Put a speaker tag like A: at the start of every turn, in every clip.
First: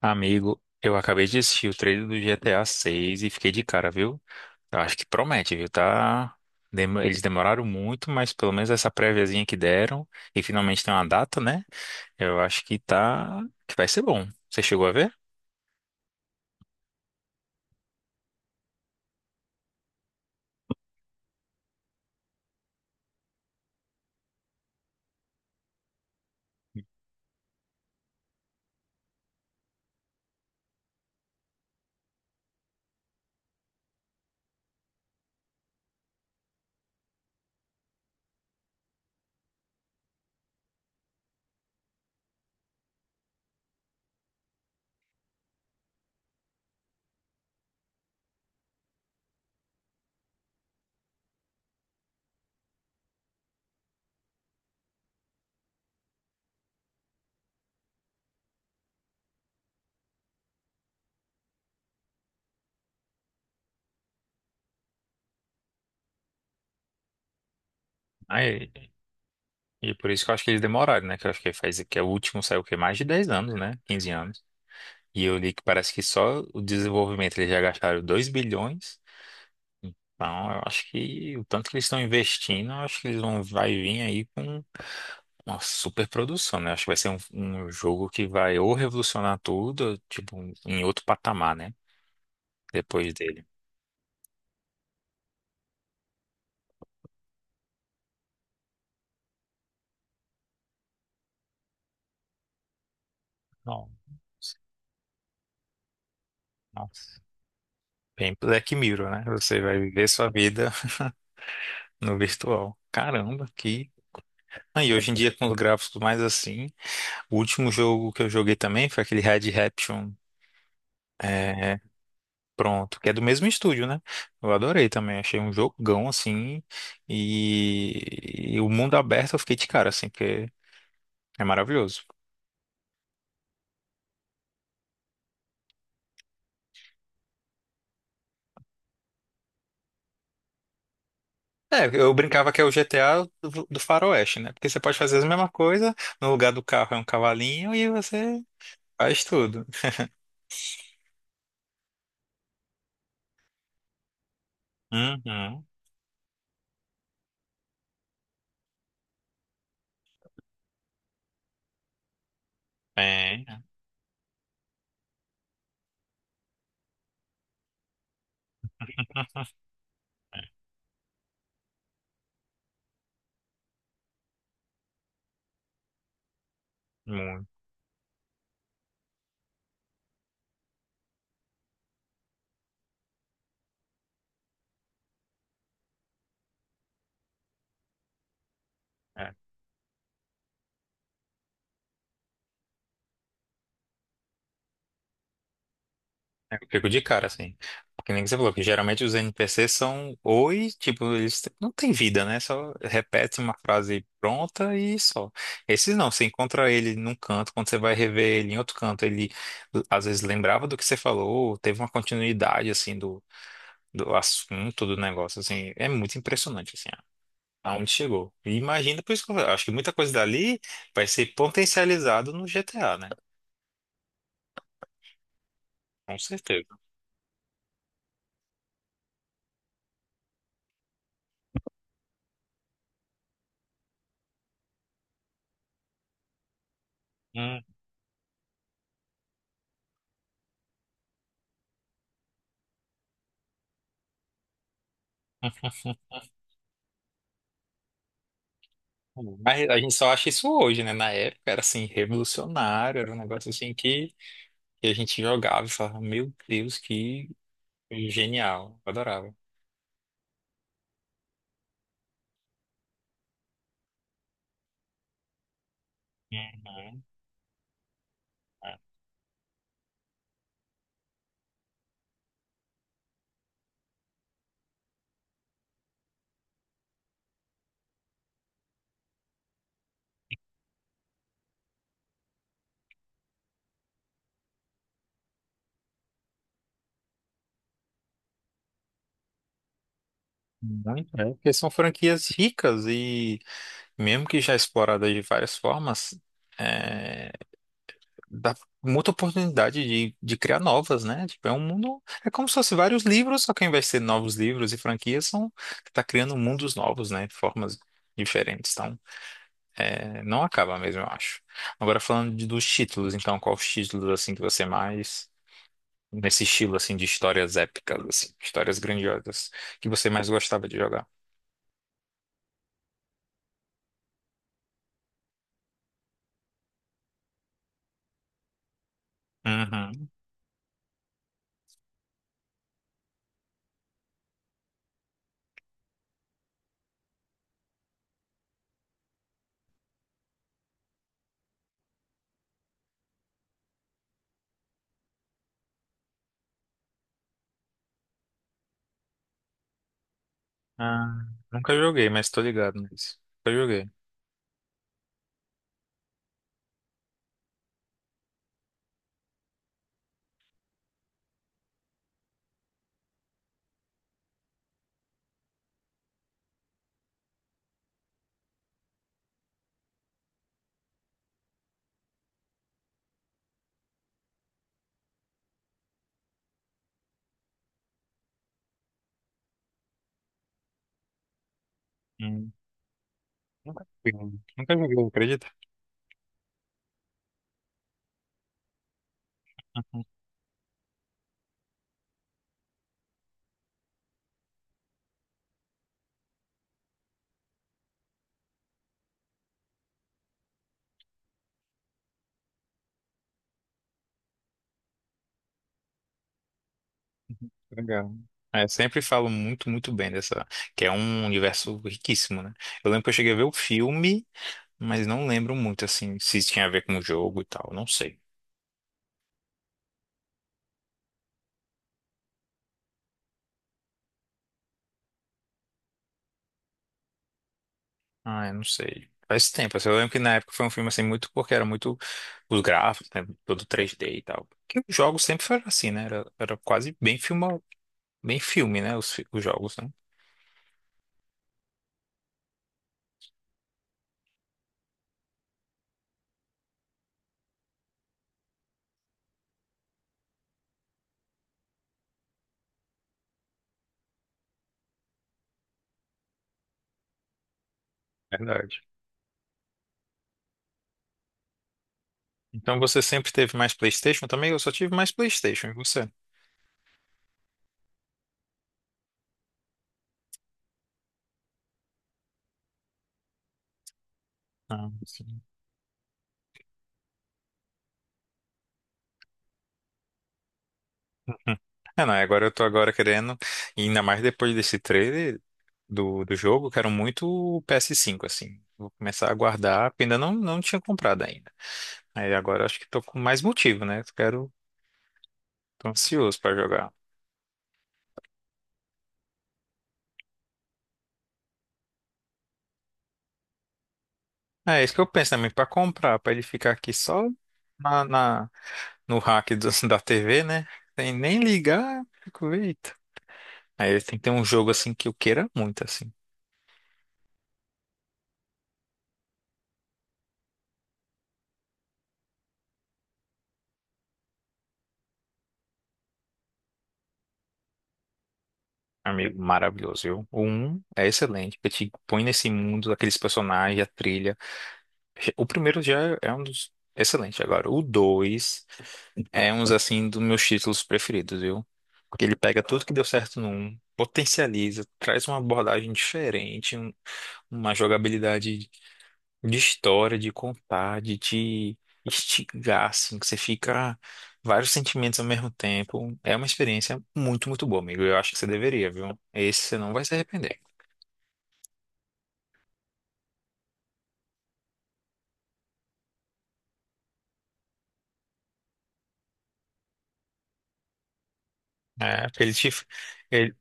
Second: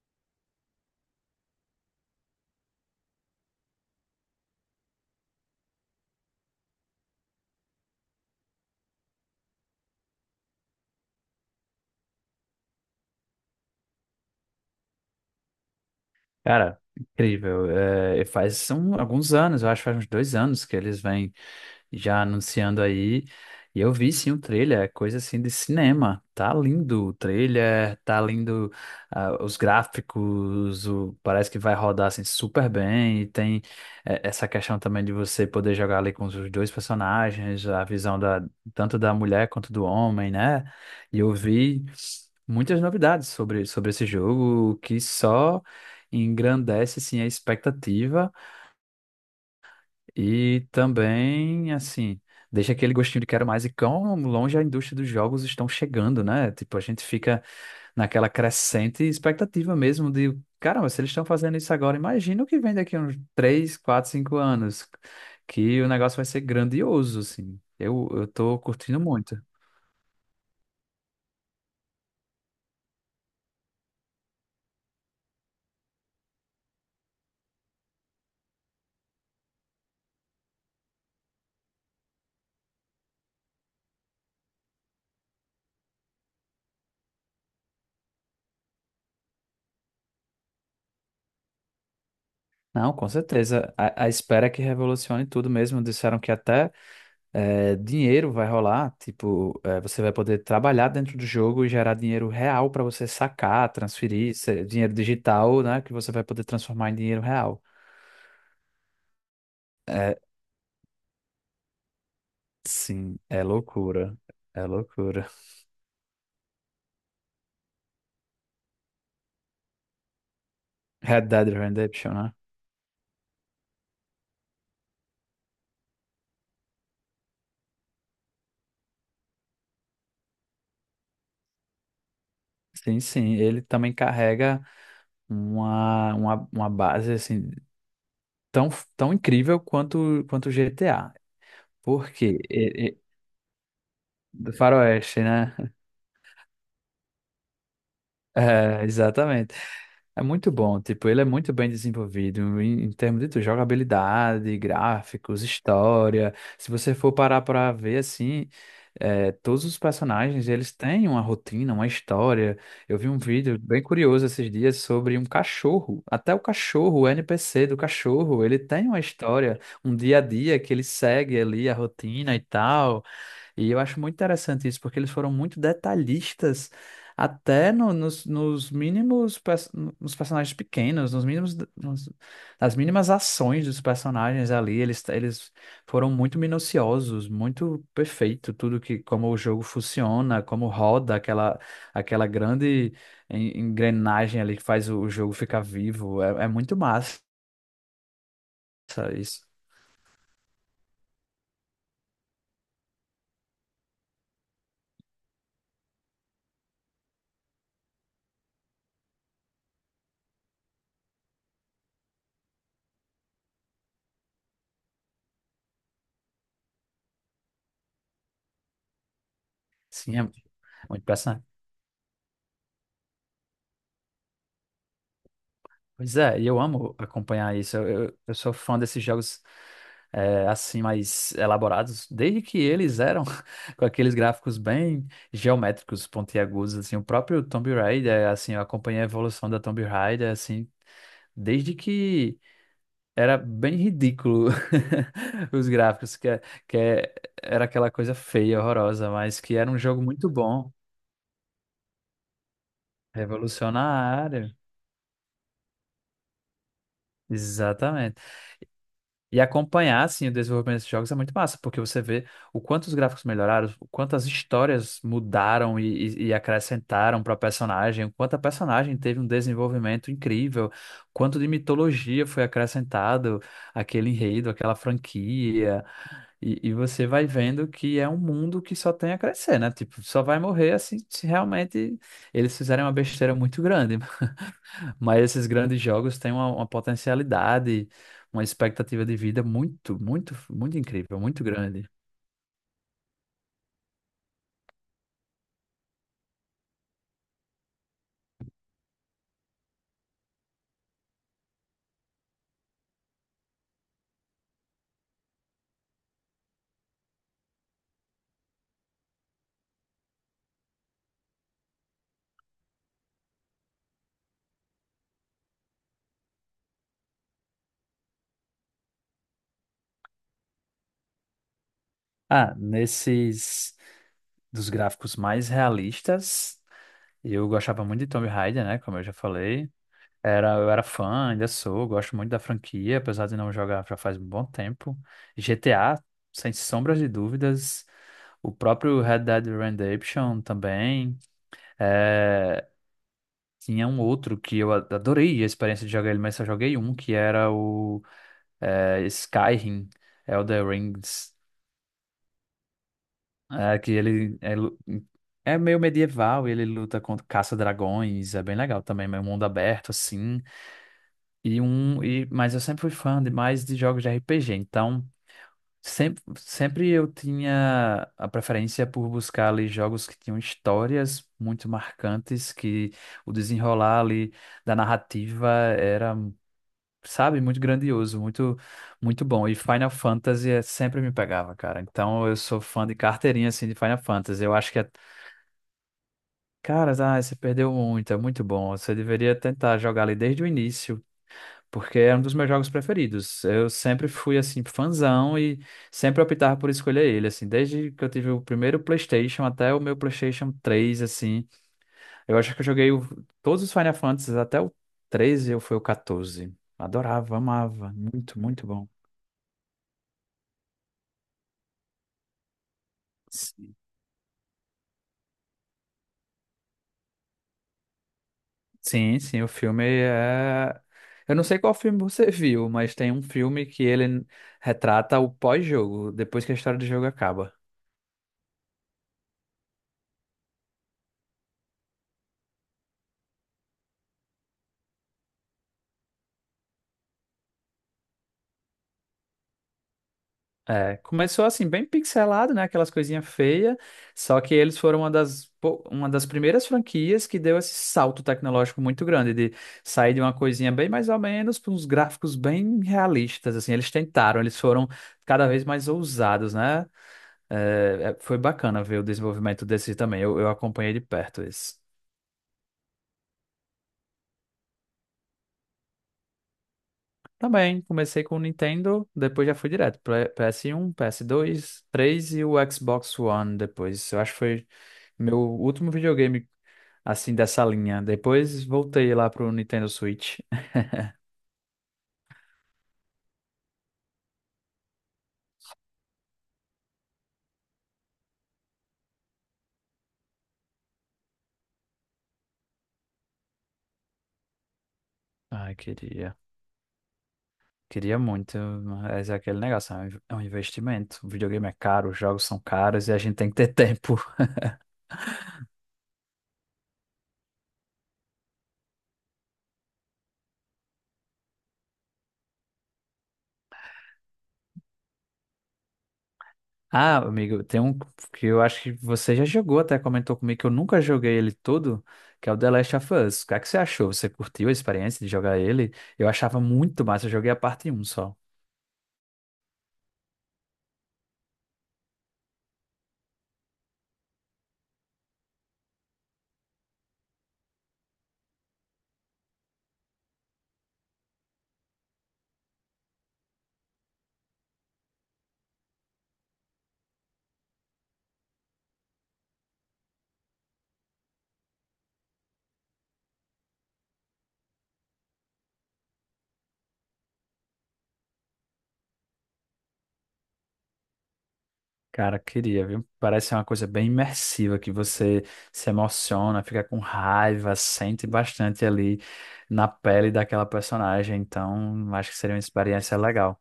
A: Amigo, eu acabei de assistir o trailer do GTA 6 e fiquei de cara, viu? Eu acho que promete, viu? Eles demoraram muito, mas pelo menos essa préviazinha que deram e finalmente tem uma data, né? Eu acho que vai ser bom. Você chegou a ver?
B: Cara, incrível. É, e alguns anos, eu acho que faz uns dois anos que eles vêm já anunciando aí. E eu vi sim o trailer, é coisa assim de cinema. Tá lindo o trailer, tá lindo os gráficos, parece que vai rodar assim super bem. E tem essa questão também de você poder jogar ali com os dois personagens, a visão da, tanto da mulher quanto do homem, né? E eu vi muitas novidades sobre esse jogo que só engrandece assim a expectativa. E também, assim, deixa aquele gostinho de quero mais e quão longe a indústria dos jogos estão chegando, né? Tipo, a gente fica naquela crescente expectativa mesmo de, caramba, se eles estão fazendo isso agora, imagina o que vem daqui a uns 3 4 5 anos, que o negócio vai ser grandioso, assim. Eu tô
A: Aí,
B: curtindo muito.
A: e por isso que eu acho que eles demoraram, né? Que eu acho que faz que é o último saiu o quê? Mais de 10 anos, né? 15 anos. E eu li que parece que só o desenvolvimento eles já gastaram 2 bilhões. Então, eu acho que o tanto que eles estão investindo, eu acho que eles vão vai vir aí com uma super produção, né? Acho que vai ser um jogo que vai ou revolucionar tudo, ou, tipo, em outro patamar, né?
B: Não, com
A: Depois dele.
B: certeza. A espera é que revolucione tudo mesmo. Disseram que até é, dinheiro vai rolar, tipo, é, você vai poder trabalhar dentro do jogo e gerar dinheiro real para você sacar,
A: Nossa,
B: transferir, dinheiro digital, né, que você vai poder transformar em
A: nossa.
B: dinheiro real.
A: Bem Black Mirror, né? Você vai viver
B: É,
A: sua vida no virtual.
B: sim, é
A: Caramba, que.
B: loucura. É
A: Ah, e hoje em
B: loucura.
A: dia, com os gráficos mais assim, o último jogo que eu joguei também foi aquele Red Redemption.
B: Red Dead Redemption, né?
A: Pronto, que é do mesmo estúdio, né? Eu adorei também, achei um jogão assim. E o mundo aberto eu fiquei de cara, assim, porque é maravilhoso.
B: Sim, sim, ele também carrega uma base assim tão, tão incrível quanto o GTA.
A: É,
B: Por
A: eu
B: quê?
A: brincava que é o GTA do Faroeste, né?
B: Do
A: Porque você pode fazer
B: Faroeste,
A: a mesma
B: né?
A: coisa, no lugar do carro é um cavalinho e você
B: É,
A: faz
B: exatamente.
A: tudo.
B: É muito bom, tipo, ele é muito bem desenvolvido em termos de tudo, jogabilidade, gráficos,
A: Uhum.
B: história. Se você for parar para ver assim, é, todos os personagens, eles têm uma rotina, uma história. Eu vi um vídeo
A: É.
B: bem curioso esses dias sobre um cachorro. Até o cachorro, o NPC do cachorro, ele tem uma história, um dia a dia que ele segue ali a rotina e tal. E eu acho muito interessante isso, porque eles foram muito detalhistas,
A: Muito.
B: até nos mínimos, nos personagens pequenos, nas mínimas ações dos personagens ali, eles foram muito minuciosos, muito perfeito, tudo que, como
A: É.
B: o jogo funciona, como roda aquela grande engrenagem ali que faz o jogo ficar vivo, é, é
A: É, eu
B: muito
A: fico de
B: massa
A: cara, assim. Porque nem que você falou, que geralmente os
B: isso.
A: NPCs são oi, tipo, eles não têm vida, né? Só repete uma frase pronta e só. Esses não, você encontra ele num canto, quando você vai rever ele em outro canto, ele às vezes lembrava do que você falou, teve uma continuidade, assim, do assunto do negócio, assim, é muito impressionante, assim, aonde chegou. E imagina, por isso que eu acho que muita coisa
B: Sim, é
A: dali
B: muito
A: vai ser
B: impressionante.
A: potencializado no GTA, né?
B: Pois
A: Com
B: é, e eu
A: certeza.
B: amo acompanhar isso. Eu sou fã desses jogos é, assim mais elaborados, desde que eles eram com aqueles gráficos bem geométricos, pontiagudos, assim, o próprio
A: Hum.
B: Tomb Raider, assim, eu acompanhei a evolução da Tomb Raider, assim, desde que era bem ridículo os gráficos, que é- era aquela coisa feia, horrorosa, mas que
A: Mas
B: era
A: a
B: um
A: gente
B: jogo
A: só acha
B: muito
A: isso
B: bom,
A: hoje, né? Na época era assim, revolucionário, era um negócio assim que,
B: revolucionário.
A: que a gente jogava e falava, meu Deus, que
B: Exatamente.
A: genial, adorava.
B: E acompanhar, assim, o desenvolvimento desses jogos é muito massa, porque você vê o quanto os gráficos melhoraram, o quanto as histórias mudaram e
A: Uhum.
B: acrescentaram para a personagem, o quanto a
A: É.
B: personagem teve um desenvolvimento incrível, o quanto de mitologia foi acrescentado àquele enredo, àquela franquia. E você vai vendo que é um mundo que só tem a crescer, né? Tipo, só vai morrer assim se realmente eles fizerem uma besteira muito grande. Mas esses grandes jogos têm uma potencialidade, uma expectativa de vida muito, muito, muito
A: Muito,
B: incrível,
A: é,
B: muito
A: porque são
B: grande.
A: franquias ricas e mesmo que já exploradas de várias formas, é, dá muita oportunidade de criar novas, né? Tipo, é um mundo. É como se fosse vários livros, só que ao invés de ser novos livros e franquias, são, tá criando mundos novos, né? De formas diferentes. Então, é, não acaba mesmo, eu acho. Agora, falando dos títulos, então, qual os títulos, assim, que você mais. Nesse estilo, assim, de histórias épicas, assim, histórias grandiosas, que você mais gostava de jogar?
B: Ah, nesses dos gráficos mais realistas, eu gostava muito de Tomb Raider, né? Como eu já falei.
A: Uhum.
B: Era, eu era fã, ainda sou, gosto muito da franquia, apesar de não jogar já faz um bom tempo. GTA, sem sombras de dúvidas. O próprio Red Dead Redemption também. É, tinha um outro que adorei a experiência de jogar ele, mas só joguei um, que era o é, Skyrim, Elder
A: Ah,
B: Rings.
A: nunca joguei, mas tô ligado nisso. Nunca
B: É,
A: joguei.
B: que ele é meio medieval, ele luta contra caça-dragões, é bem legal também, meio mundo aberto, assim. Mas eu sempre fui fã demais de jogos de RPG, então sempre, sempre eu tinha a preferência por buscar ali jogos que tinham histórias muito marcantes, que o desenrolar ali da narrativa era, sabe, muito grandioso, muito, muito bom. E Final Fantasy sempre me pegava, cara. Então eu
A: Hum,
B: sou fã de carteirinha, assim, de
A: Nunca
B: Final
A: joguei,
B: Fantasy. Eu acho
A: nunca
B: que é,
A: joguei, acredita?
B: cara, ah, você perdeu muito, é muito bom. Você deveria tentar jogar ali desde o início porque é um dos meus jogos preferidos. Eu sempre fui assim fãzão e sempre optava por escolher ele, assim, desde que eu tive o primeiro PlayStation até o meu PlayStation 3, assim. Eu acho que todos os Final Fantasies até o 13 ou foi o 14. Adorava, amava,
A: Legal.
B: muito, muito
A: É,
B: bom.
A: sempre falo muito, muito bem dessa, que é um universo riquíssimo, né? Eu lembro que eu cheguei a ver o
B: Sim,
A: filme, mas não lembro muito, assim, se tinha a ver com o jogo e tal, não sei.
B: sim, sim, o filme é. Eu não sei qual filme você viu, mas tem um filme que ele retrata o pós-jogo, depois que a história do jogo acaba.
A: Ah, eu não sei. Faz tempo, assim, eu lembro que na época foi um filme, assim, muito porque era muito os gráficos, né? Todo 3D e tal. Porque os jogos sempre foram assim, né? Era quase bem filme, né? Os, os jogos, né?
B: É, começou assim, bem pixelado, né? Aquelas coisinhas feias. Só que eles foram uma das, uma das primeiras franquias que deu esse salto tecnológico muito grande, de sair de uma coisinha bem mais ou menos para uns gráficos bem realistas, assim. Eles tentaram, eles foram cada vez mais ousados, né? É, é, foi
A: Verdade.
B: bacana ver o desenvolvimento desse também. Eu acompanhei de perto isso.
A: Então você sempre teve mais PlayStation também? Eu só tive mais PlayStation, e você?
B: Também, comecei com o Nintendo, depois já fui direto para PS1, PS2, 3 e o Xbox One depois. Eu acho que foi
A: Ah,
B: meu
A: sim.
B: último videogame assim dessa linha. Depois voltei lá pro Nintendo Switch.
A: Hum. É, não, agora eu tô agora querendo, e ainda mais depois desse trailer do jogo, eu quero muito o PS5, assim. Vou começar a guardar, porque ainda não tinha comprado ainda. Aí agora eu acho que tô com mais motivo, né? Eu quero,
B: Ai,
A: tô
B: queria.
A: ansioso pra jogar.
B: Queria muito, mas é aquele negócio, é um investimento. O videogame é caro, os jogos são caros e a gente tem que ter tempo.
A: É isso que eu penso também, pra comprar, pra ele ficar aqui só na, na- no rack da TV, né? Sem nem ligar, fico, eita. Aí tem que ter um jogo assim que eu queira muito, assim.
B: Ah, amigo, tem um que eu acho que você já jogou, até comentou comigo que eu nunca joguei ele todo, que é o The Last of Us. O que é que você achou? Você curtiu a experiência de jogar ele? Eu achava muito massa, eu joguei a parte um só.
A: Amigo, maravilhoso, viu? O um é excelente, porque te põe nesse mundo, aqueles personagens, a trilha. O primeiro já é um dos excelente agora. O 2 é um assim dos meus títulos preferidos, viu? Porque ele pega tudo que deu certo no um, potencializa, traz uma abordagem diferente, uma jogabilidade de história, de contar, de te instigar, assim, que você fica vários sentimentos ao mesmo tempo. É uma experiência muito, muito boa, amigo. Eu acho que você deveria, viu? Esse você não vai se arrepender.
B: Cara, queria, viu? Parece ser uma coisa bem imersiva, que você se emociona, fica com raiva, sente bastante ali na pele daquela personagem. Então,
A: É,
B: acho que
A: porque ele
B: seria uma
A: te,
B: experiência
A: ele,
B: legal.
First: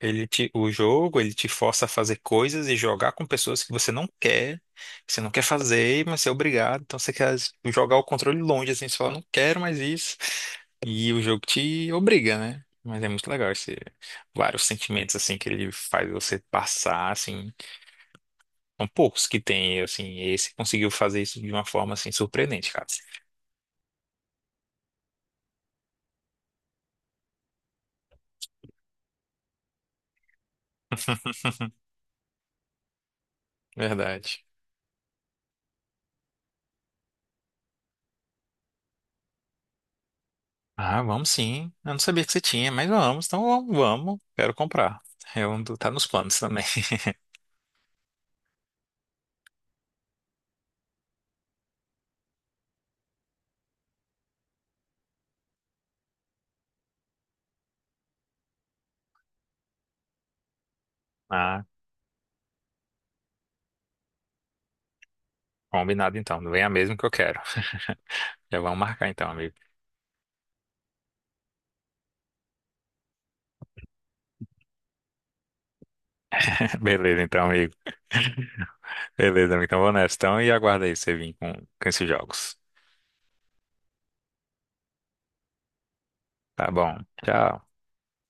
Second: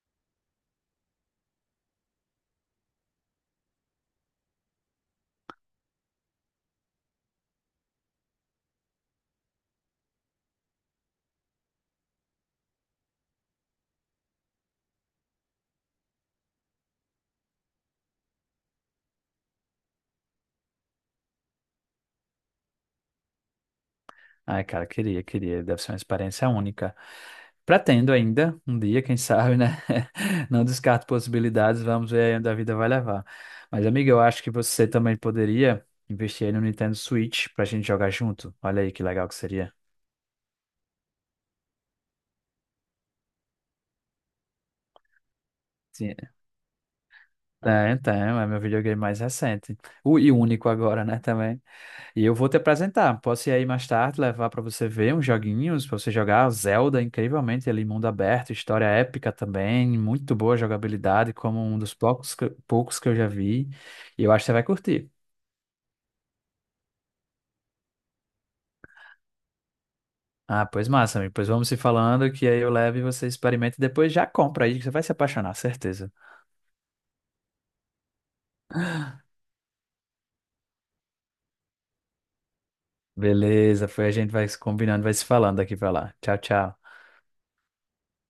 A: ele te, o jogo, ele te força a fazer coisas e jogar com pessoas que você não quer, que você não quer fazer, mas você é obrigado. Então você quer jogar o controle longe, assim, você fala, não quero mais isso. E o jogo te obriga, né? Mas é muito legal esse, vários sentimentos, assim, que ele faz você passar, assim. São poucos que tem, assim, esse conseguiu fazer isso de uma forma, assim, surpreendente, cara.
B: Ai, cara, queria, queria. Deve ser uma experiência única. Pretendo ainda, um dia, quem sabe, né? Não descarto possibilidades, vamos ver aí onde a vida vai levar. Mas, amiga, eu
A: Verdade.
B: acho que você também poderia investir aí no Nintendo Switch pra gente jogar junto. Olha aí que legal que seria.
A: Ah, vamos sim. Eu não sabia que você tinha, mas vamos, então vamos, vamos. Quero comprar. Eu, tá nos
B: Sim.
A: planos também.
B: É, então, é meu videogame mais recente. O, e único agora, né, também. E eu vou te apresentar. Posso ir aí mais tarde, levar para você ver uns joguinhos, para você jogar Zelda, incrivelmente ali, mundo aberto, história épica também, muito boa jogabilidade, como
A: Ah,
B: um dos poucos que eu já vi. E eu acho que você vai curtir.
A: combinado então. Não vem a mesmo que eu quero. Já vamos marcar então, amigo.
B: Ah, pois massa, amigo. Pois vamos se falando, que aí eu levo e você experimenta e depois já compra aí, que você vai se apaixonar, certeza.
A: Beleza, então, amigo. Beleza, amigo. Então vou nessa. Então, e aguarda aí você vir com esses jogos.
B: Beleza, foi a gente vai se combinando, vai se falando daqui para lá. Tchau,
A: Tá
B: tchau.
A: bom. Tchau.